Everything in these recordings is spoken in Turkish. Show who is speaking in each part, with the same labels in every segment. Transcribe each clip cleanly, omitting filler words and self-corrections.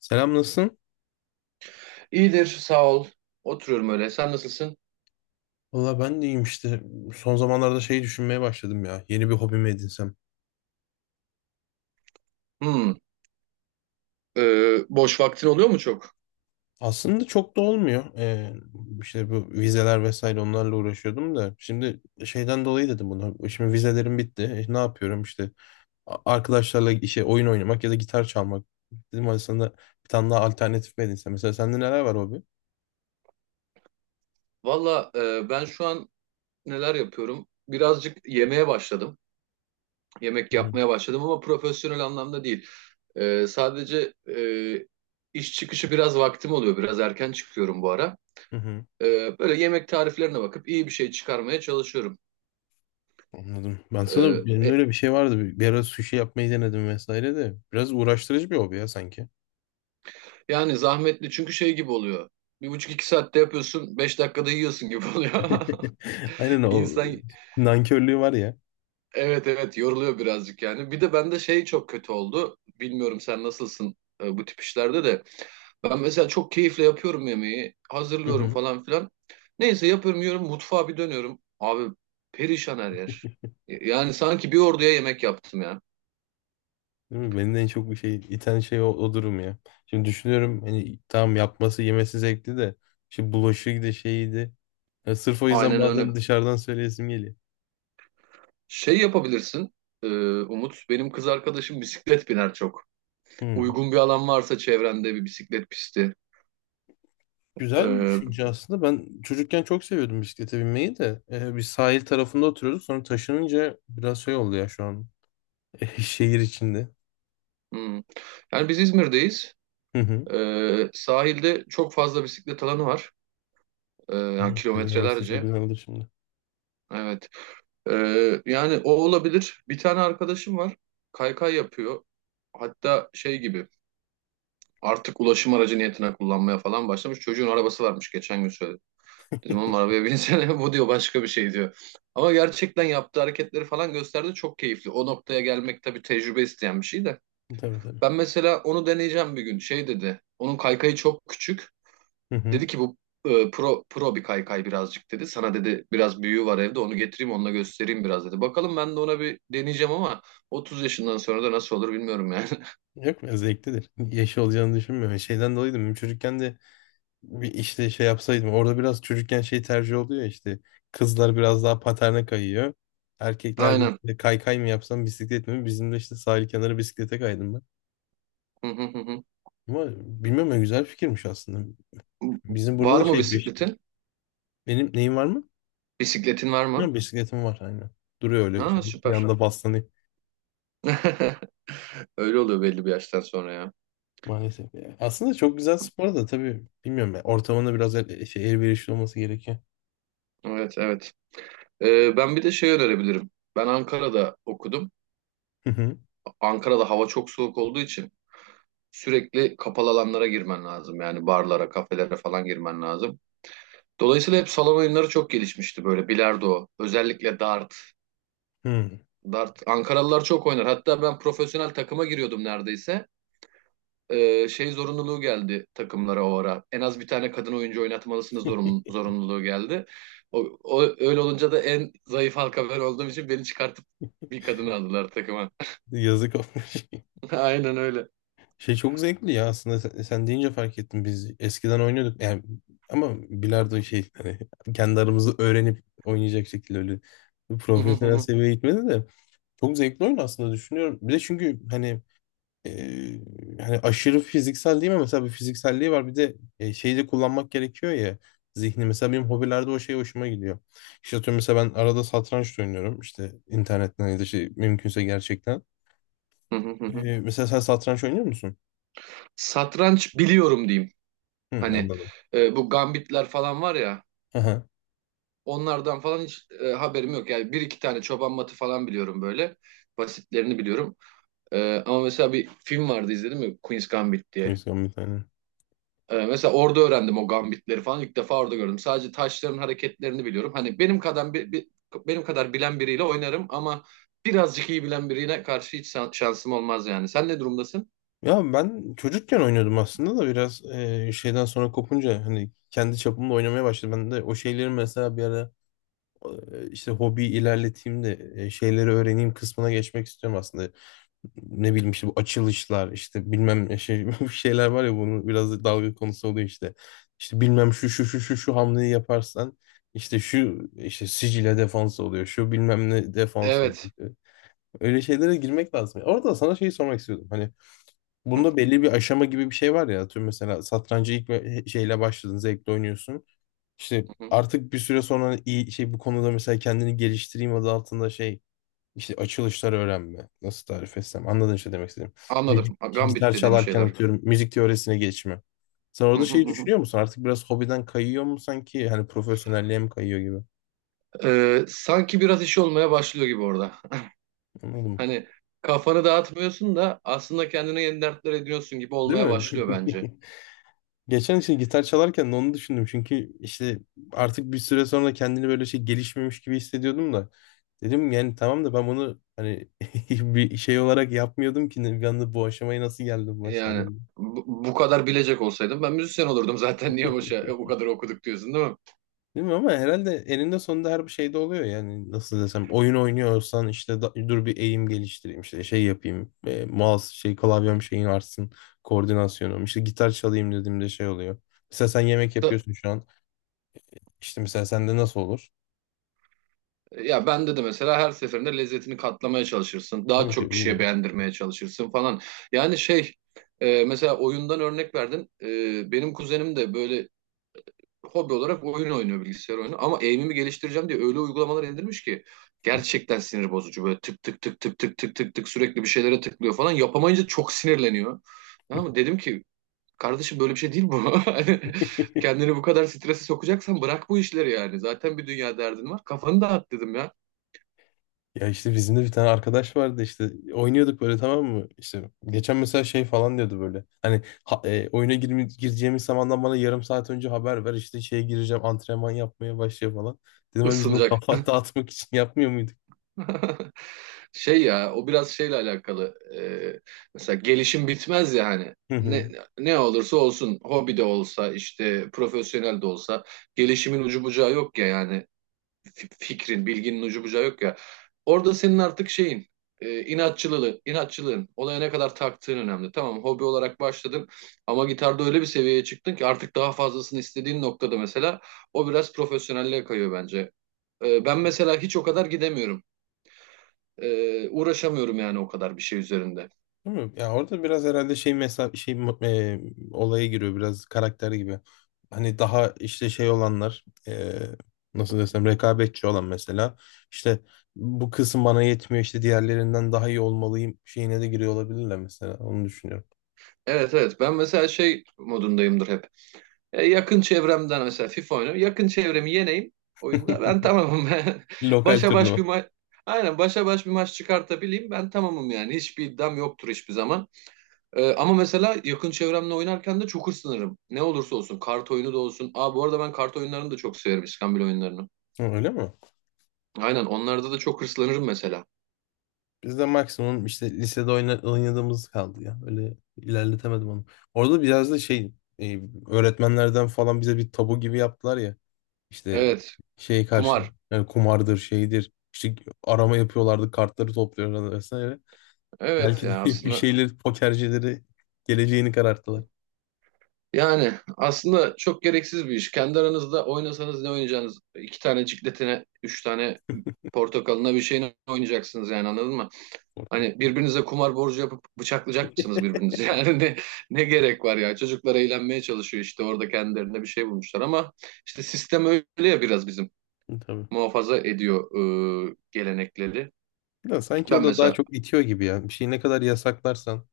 Speaker 1: Selam nasılsın?
Speaker 2: İyidir, sağ ol. Oturuyorum öyle. Sen nasılsın?
Speaker 1: Valla ben de iyiyim işte. Son zamanlarda şeyi düşünmeye başladım ya. Yeni bir hobimi edinsem.
Speaker 2: Hmm, boş vaktin oluyor mu çok?
Speaker 1: Aslında çok da olmuyor. İşte bu vizeler vesaire onlarla uğraşıyordum da. Şimdi şeyden dolayı dedim bunu. Şimdi vizelerim bitti. Ne yapıyorum işte. Arkadaşlarla işe oyun oynamak ya da gitar çalmak. Dedim aslında bir tane daha alternatif mi edinsem. Mesela sende neler var hobi?
Speaker 2: Valla, ben şu an neler yapıyorum? Birazcık yemeye başladım. Yemek
Speaker 1: Hı hı.
Speaker 2: yapmaya başladım ama profesyonel anlamda değil. Sadece iş çıkışı biraz vaktim oluyor. Biraz erken çıkıyorum bu ara.
Speaker 1: Hı hı.
Speaker 2: Böyle yemek tariflerine bakıp iyi bir şey çıkarmaya çalışıyorum.
Speaker 1: Anladım. Ben sana
Speaker 2: E,
Speaker 1: benim de
Speaker 2: e,
Speaker 1: öyle bir şey vardı. Bir ara sushi yapmayı denedim vesaire de. Biraz uğraştırıcı bir hobi ya sanki.
Speaker 2: yani zahmetli çünkü şey gibi oluyor. Bir buçuk iki saatte yapıyorsun, beş dakikada yiyorsun gibi oluyor.
Speaker 1: Aynen o
Speaker 2: İnsan
Speaker 1: nankörlüğü var ya.
Speaker 2: evet evet, yoruluyor birazcık yani. Bir de bende şey çok kötü oldu. Bilmiyorum sen nasılsın bu tip işlerde de. Ben mesela çok keyifle yapıyorum yemeği.
Speaker 1: Hı
Speaker 2: Hazırlıyorum
Speaker 1: hı.
Speaker 2: falan filan. Neyse, yapıyorum, yiyorum, mutfağa bir dönüyorum. Abi, perişan her yer. Yani sanki bir orduya yemek yaptım ya.
Speaker 1: Değil mi? Beni de en çok bir şey iten şey o durum ya. Şimdi düşünüyorum hani tamam yapması yemesi zevkli de işte bulaşığı da şeydi. Ya sırf o yüzden
Speaker 2: Aynen
Speaker 1: bazen
Speaker 2: öyle.
Speaker 1: dışarıdan söyleyesim geliyor.
Speaker 2: Şey yapabilirsin, e, Umut. Benim kız arkadaşım bisiklet biner çok.
Speaker 1: Hı.
Speaker 2: Uygun bir alan varsa çevrende bir bisiklet pisti.
Speaker 1: Güzel bir
Speaker 2: E,
Speaker 1: düşünce aslında. Ben çocukken çok seviyordum bisiklete binmeyi de. Bir sahil tarafında oturuyorduk. Sonra taşınınca biraz şey oldu ya şu an. Şehir içinde.
Speaker 2: hmm. Yani biz İzmir'deyiz.
Speaker 1: Hı.
Speaker 2: Sahilde çok fazla bisiklet alanı var. Yani
Speaker 1: Hı. Sizin orası çok
Speaker 2: kilometrelerce.
Speaker 1: güzeldir şimdi.
Speaker 2: Evet. Yani o olabilir. Bir tane arkadaşım var. Kaykay yapıyor. Hatta şey gibi, artık ulaşım aracı niyetine kullanmaya falan başlamış. Çocuğun arabası varmış, geçen gün söyledi. Dedim oğlum arabaya binsene, bu diyor başka bir şey diyor. Ama gerçekten yaptığı hareketleri falan gösterdi, çok keyifli. O noktaya gelmek tabii tecrübe isteyen bir şey de.
Speaker 1: Tabii tabii.
Speaker 2: Ben mesela onu deneyeceğim bir gün. Şey dedi, onun kaykayı çok küçük.
Speaker 1: Hı hı.
Speaker 2: Dedi ki bu pro bir kaykay birazcık dedi. Sana dedi biraz büyüğü var evde, onu getireyim, onunla göstereyim biraz dedi. Bakalım ben de ona bir deneyeceğim ama 30 yaşından sonra da nasıl olur bilmiyorum yani.
Speaker 1: Yok ya zevklidir. Yaşı olacağını düşünmüyorum. Şeyden dolayı da benim çocukken de bir işte şey yapsaydım. Orada biraz çocukken şey tercih oluyor ya işte. Kızlar biraz daha paterne kayıyor. Erkekler de
Speaker 2: Aynen.
Speaker 1: işte kaykay mı yapsam bisiklet mi? Bizim de işte sahil kenarı bisiklete kaydım ben.
Speaker 2: Hı hı, hı hı.
Speaker 1: Ama bilmiyorum ya güzel fikirmiş aslında. Bizim burada
Speaker 2: Var
Speaker 1: da
Speaker 2: mı bisikletin?
Speaker 1: benim neyim var mı?
Speaker 2: Bisikletin var mı?
Speaker 1: Bilmiyorum bisikletim var aynen. Duruyor öyle
Speaker 2: Ha,
Speaker 1: şöyle bir
Speaker 2: süper.
Speaker 1: yanda baslanıyor.
Speaker 2: Öyle oluyor belli bir yaştan sonra ya.
Speaker 1: Maalesef ya. Aslında çok güzel spor da tabii bilmiyorum ya. Ortamında biraz elverişli olması gerekiyor.
Speaker 2: Evet evet. Ben bir de şey önerebilirim. Ben Ankara'da okudum.
Speaker 1: Hı hı.
Speaker 2: Ankara'da hava çok soğuk olduğu için sürekli kapalı alanlara girmen lazım. Yani barlara, kafelere falan girmen lazım. Dolayısıyla hep salon oyunları çok gelişmişti, böyle bilardo, özellikle dart.
Speaker 1: Hı.
Speaker 2: Dart Ankaralılar çok oynar. Hatta ben profesyonel takıma giriyordum neredeyse. Şey zorunluluğu geldi takımlara o ara. En az bir tane kadın oyuncu oynatmalısınız zorunluluğu geldi. O, öyle olunca da en zayıf halka ben olduğum için beni çıkartıp bir kadın aldılar takıma.
Speaker 1: Yazık olmuş.
Speaker 2: Aynen öyle.
Speaker 1: Şey çok zevkli ya aslında sen deyince fark ettim biz eskiden oynuyorduk yani ama bilardo şey hani kendi aramızda öğrenip oynayacak şekilde öyle profesyonel seviyeye gitmedi de çok zevkli oyun aslında düşünüyorum. Bir de çünkü hani e, hani aşırı fiziksel değil mi mesela bir fizikselliği var bir de şeyi de kullanmak gerekiyor ya zihni mesela benim hobilerde o şey hoşuma gidiyor. İşte atıyorum mesela ben arada satranç da oynuyorum işte internetten ya da şey mümkünse gerçekten. E, mesela sen satranç oynuyor musun?
Speaker 2: Satranç biliyorum diyeyim.
Speaker 1: Hı,
Speaker 2: Hani
Speaker 1: anladım.
Speaker 2: bu gambitler falan var ya.
Speaker 1: Aha,
Speaker 2: Onlardan falan hiç haberim yok. Yani bir iki tane çoban matı falan biliyorum böyle. Basitlerini biliyorum. Ama mesela bir film vardı izledim ya, Queen's Gambit diye.
Speaker 1: müzisyen bir tane.
Speaker 2: Mesela orada öğrendim o gambitleri falan. İlk defa orada gördüm. Sadece taşların hareketlerini biliyorum. Hani benim kadar bilen biriyle oynarım ama birazcık iyi bilen birine karşı hiç şansım olmaz yani. Sen ne durumdasın?
Speaker 1: Ya ben çocukken oynuyordum aslında da biraz şeyden sonra kopunca hani kendi çapımda oynamaya başladım. Ben de o şeyleri mesela bir ara işte hobi ilerleteyim de şeyleri öğreneyim kısmına geçmek istiyorum aslında. Ne bileyim işte bu açılışlar işte bilmem ne şey bu şeyler var ya bunu biraz da dalga konusu oluyor işte. İşte bilmem şu şu şu şu şu hamleyi yaparsan işte şu işte sicile defans oluyor şu bilmem ne defans
Speaker 2: Evet.
Speaker 1: oluyor. Öyle şeylere girmek lazım. Orada sana şeyi sormak istiyordum. Hani
Speaker 2: Hı
Speaker 1: bunda belli bir aşama gibi bir şey var ya. Atıyorum mesela satrancı şeyle başladın, zevkle oynuyorsun. İşte
Speaker 2: hı, hı.
Speaker 1: artık bir süre sonra iyi şey bu konuda mesela kendini geliştireyim adı altında şey işte açılışlar öğrenme. Nasıl tarif etsem? Anladın işte demek istedim. Müzik,
Speaker 2: Anladım. Gambit
Speaker 1: gitar
Speaker 2: dediğim
Speaker 1: çalarken
Speaker 2: şeyler.
Speaker 1: atıyorum müzik teorisine geçme. Sen orada şeyi düşünüyor musun? Artık biraz hobiden kayıyor mu sanki? Hani profesyonelliğe mi kayıyor gibi?
Speaker 2: Sanki biraz iş olmaya başlıyor gibi orada.
Speaker 1: Anladın mı?
Speaker 2: Hani kafanı dağıtmıyorsun da aslında kendine yeni dertler ediyorsun gibi
Speaker 1: Değil
Speaker 2: olmaya
Speaker 1: mi?
Speaker 2: başlıyor bence.
Speaker 1: Geçen işte gitar çalarken de onu düşündüm. Çünkü işte artık bir süre sonra kendini böyle şey gelişmemiş gibi hissediyordum da. Dedim yani tamam da ben bunu hani bir şey olarak yapmıyordum ki bir anda bu aşamaya nasıl geldim mesela.
Speaker 2: Yani bu kadar bilecek olsaydım ben müzisyen olurdum zaten, niye boşa bu kadar okuduk diyorsun değil mi?
Speaker 1: Değil mi? Ama herhalde eninde sonunda her bir şeyde oluyor yani nasıl desem oyun oynuyorsan işte dur bir eğim geliştireyim işte şey yapayım mouse şey klavyem şeyin artsın koordinasyonum işte gitar çalayım dediğimde şey oluyor. Mesela sen yemek
Speaker 2: Da-
Speaker 1: yapıyorsun şu an işte mesela sende nasıl olur?
Speaker 2: ya bende de mesela her seferinde lezzetini katlamaya çalışırsın.
Speaker 1: Ne
Speaker 2: Daha
Speaker 1: mi ki
Speaker 2: çok kişiye
Speaker 1: bilmiyorum.
Speaker 2: beğendirmeye çalışırsın falan. Yani şey, mesela oyundan örnek verdin. Benim kuzenim de böyle hobi olarak oyun oynuyor, bilgisayar oyunu. Ama aim'imi geliştireceğim diye öyle uygulamalar indirmiş ki gerçekten sinir bozucu. Böyle tık tık tık tık tık tık tık tık sürekli bir şeylere tıklıyor falan. Yapamayınca çok sinirleniyor. Tamam mı? Dedim ki kardeşim, böyle bir şey değil bu. Hani kendini bu kadar strese sokacaksan bırak bu işleri yani. Zaten bir dünya derdin var. Kafanı dağıt dedim ya.
Speaker 1: Ya işte bizim de bir tane arkadaş vardı işte oynuyorduk böyle tamam mı? İşte geçen mesela şey falan diyordu böyle. Hani oyuna girme, gireceğimiz zamandan bana yarım saat önce haber ver işte şeye gireceğim antrenman yapmaya başlıyor falan. Dedim hani biz bunu
Speaker 2: Isınacak.
Speaker 1: kafa dağıtmak için yapmıyor muyduk?
Speaker 2: Şey ya, o biraz şeyle alakalı. Mesela gelişim bitmez ya hani.
Speaker 1: Hı hı.
Speaker 2: Ne olursa olsun hobi de olsa işte profesyonel de olsa gelişimin ucu bucağı yok ya yani. Fikrin, bilginin ucu bucağı yok ya. Orada senin artık şeyin, inatçılığın, olaya ne kadar taktığın önemli. Tamam, hobi olarak başladın ama gitarda öyle bir seviyeye çıktın ki artık daha fazlasını istediğin noktada mesela o biraz profesyonelliğe kayıyor bence. Ben mesela hiç o kadar gidemiyorum. Uğraşamıyorum yani o kadar bir şey üzerinde.
Speaker 1: Değil mi? Ya orada biraz herhalde şey mesela e, olaya giriyor biraz karakter gibi. Hani daha işte şey olanlar nasıl desem rekabetçi olan mesela işte bu kısım bana yetmiyor işte diğerlerinden daha iyi olmalıyım şeyine de giriyor olabilirler mesela onu düşünüyorum.
Speaker 2: Evet evet, ben mesela şey modundayımdır hep. Yakın çevremden mesela FIFA oynuyorum. Yakın çevremi yeneyim oyunda, ben tamamım. Ben
Speaker 1: Lokal
Speaker 2: başa baş
Speaker 1: turnuva.
Speaker 2: bir maç, aynen, başa baş bir maç çıkartabileyim ben tamamım yani. Hiçbir iddiam yoktur hiçbir zaman. Ama mesela yakın çevremle oynarken de çok hırslanırım. Ne olursa olsun, kart oyunu da olsun. Aa, bu arada ben kart oyunlarını da çok severim, iskambil oyunlarını.
Speaker 1: Hı, öyle mi?
Speaker 2: Aynen, onlarda da çok hırslanırım mesela.
Speaker 1: Bizde maksimum işte lisede oynadığımız kaldı ya. Öyle ilerletemedim onu. Orada biraz da şey e, öğretmenlerden falan bize bir tabu gibi yaptılar ya. İşte
Speaker 2: Evet,
Speaker 1: şey karşı
Speaker 2: kumar.
Speaker 1: yani kumardır şeydir. İşte arama yapıyorlardı kartları topluyorlardı vesaire.
Speaker 2: Evet
Speaker 1: Belki
Speaker 2: ya,
Speaker 1: evet de bir
Speaker 2: aslında
Speaker 1: şeyleri pokercileri geleceğini kararttılar
Speaker 2: yani aslında çok gereksiz bir iş. Kendi aranızda oynasanız ne oynayacaksınız? İki tane cikletine, üç tane portakalına, bir şeyine oynayacaksınız yani, anladın mı?
Speaker 1: orada.
Speaker 2: Hani birbirinize kumar borcu yapıp bıçaklayacak mısınız birbirinizi? Yani ne gerek var ya? Çocuklar eğlenmeye çalışıyor işte, orada kendilerine bir şey bulmuşlar ama işte sistem öyle ya, biraz bizim
Speaker 1: Tabii.
Speaker 2: muhafaza ediyor gelenekleri.
Speaker 1: Ya sanki o
Speaker 2: Ben
Speaker 1: da daha
Speaker 2: mesela
Speaker 1: çok itiyor gibi yani. Bir şeyi ne kadar yasaklarsan.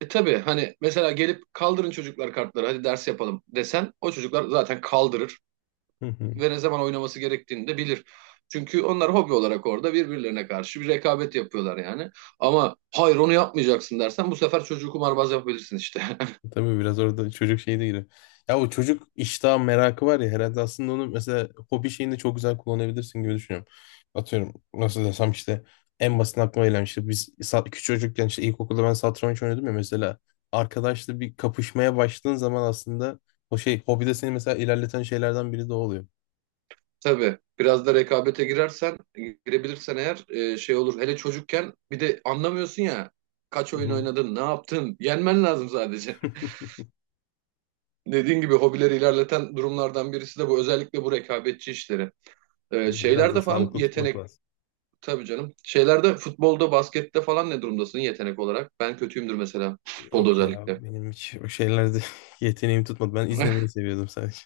Speaker 2: e, tabii hani mesela gelip kaldırın çocuklar kartları, hadi ders yapalım desen, o çocuklar zaten kaldırır
Speaker 1: Hı hı.
Speaker 2: ve ne zaman oynaması gerektiğini de bilir. Çünkü onlar hobi olarak orada birbirlerine karşı bir rekabet yapıyorlar yani. Ama hayır, onu yapmayacaksın dersen bu sefer çocuğu kumarbaz yapabilirsin işte.
Speaker 1: Tabii biraz orada çocuk şeyi de giriyor. Ya o çocuk iştah merakı var ya herhalde aslında onu mesela hobi şeyinde çok güzel kullanabilirsin gibi düşünüyorum. Atıyorum nasıl desem işte en basit aklıma gelen işte biz küçük çocukken işte ilkokulda ben satranç oynuyordum ya mesela arkadaşla bir kapışmaya başladığın zaman aslında o şey hobide seni mesela ilerleten şeylerden biri de o oluyor.
Speaker 2: Tabii biraz da rekabete girebilirsen eğer şey olur. Hele çocukken bir de anlamıyorsun ya. Kaç
Speaker 1: Hı
Speaker 2: oyun
Speaker 1: hı.
Speaker 2: oynadın, ne yaptın? Yenmen lazım sadece. Dediğin gibi hobileri ilerleten durumlardan birisi de bu. Özellikle bu rekabetçi işleri.
Speaker 1: Tabii. Biraz da
Speaker 2: Şeylerde falan
Speaker 1: sağlıklı tutmak
Speaker 2: yetenek.
Speaker 1: lazım.
Speaker 2: Tabii canım. Şeylerde, futbolda, baskette falan ne durumdasın yetenek olarak? Ben kötüyümdür mesela. Futbolda
Speaker 1: Yok ya
Speaker 2: özellikle.
Speaker 1: benim hiç o şeylerde yeteneğim tutmadı. Ben izlemeyi seviyordum sadece.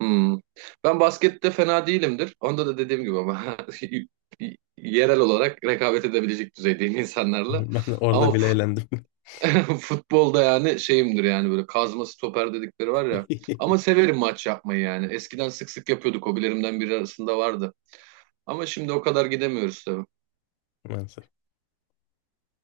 Speaker 2: Hmm. Ben baskette fena değilimdir. Onda da dediğim gibi ama yerel olarak rekabet edebilecek düzeydeyim insanlarla.
Speaker 1: Ben de
Speaker 2: Ama
Speaker 1: orada bile eğlendim.
Speaker 2: futbolda yani şeyimdir yani, böyle kazma stoper dedikleri var ya. Ama severim maç yapmayı yani. Eskiden sık sık yapıyorduk. Hobilerimden biri arasında vardı. Ama şimdi o kadar gidemiyoruz tabii.
Speaker 1: Maalesef.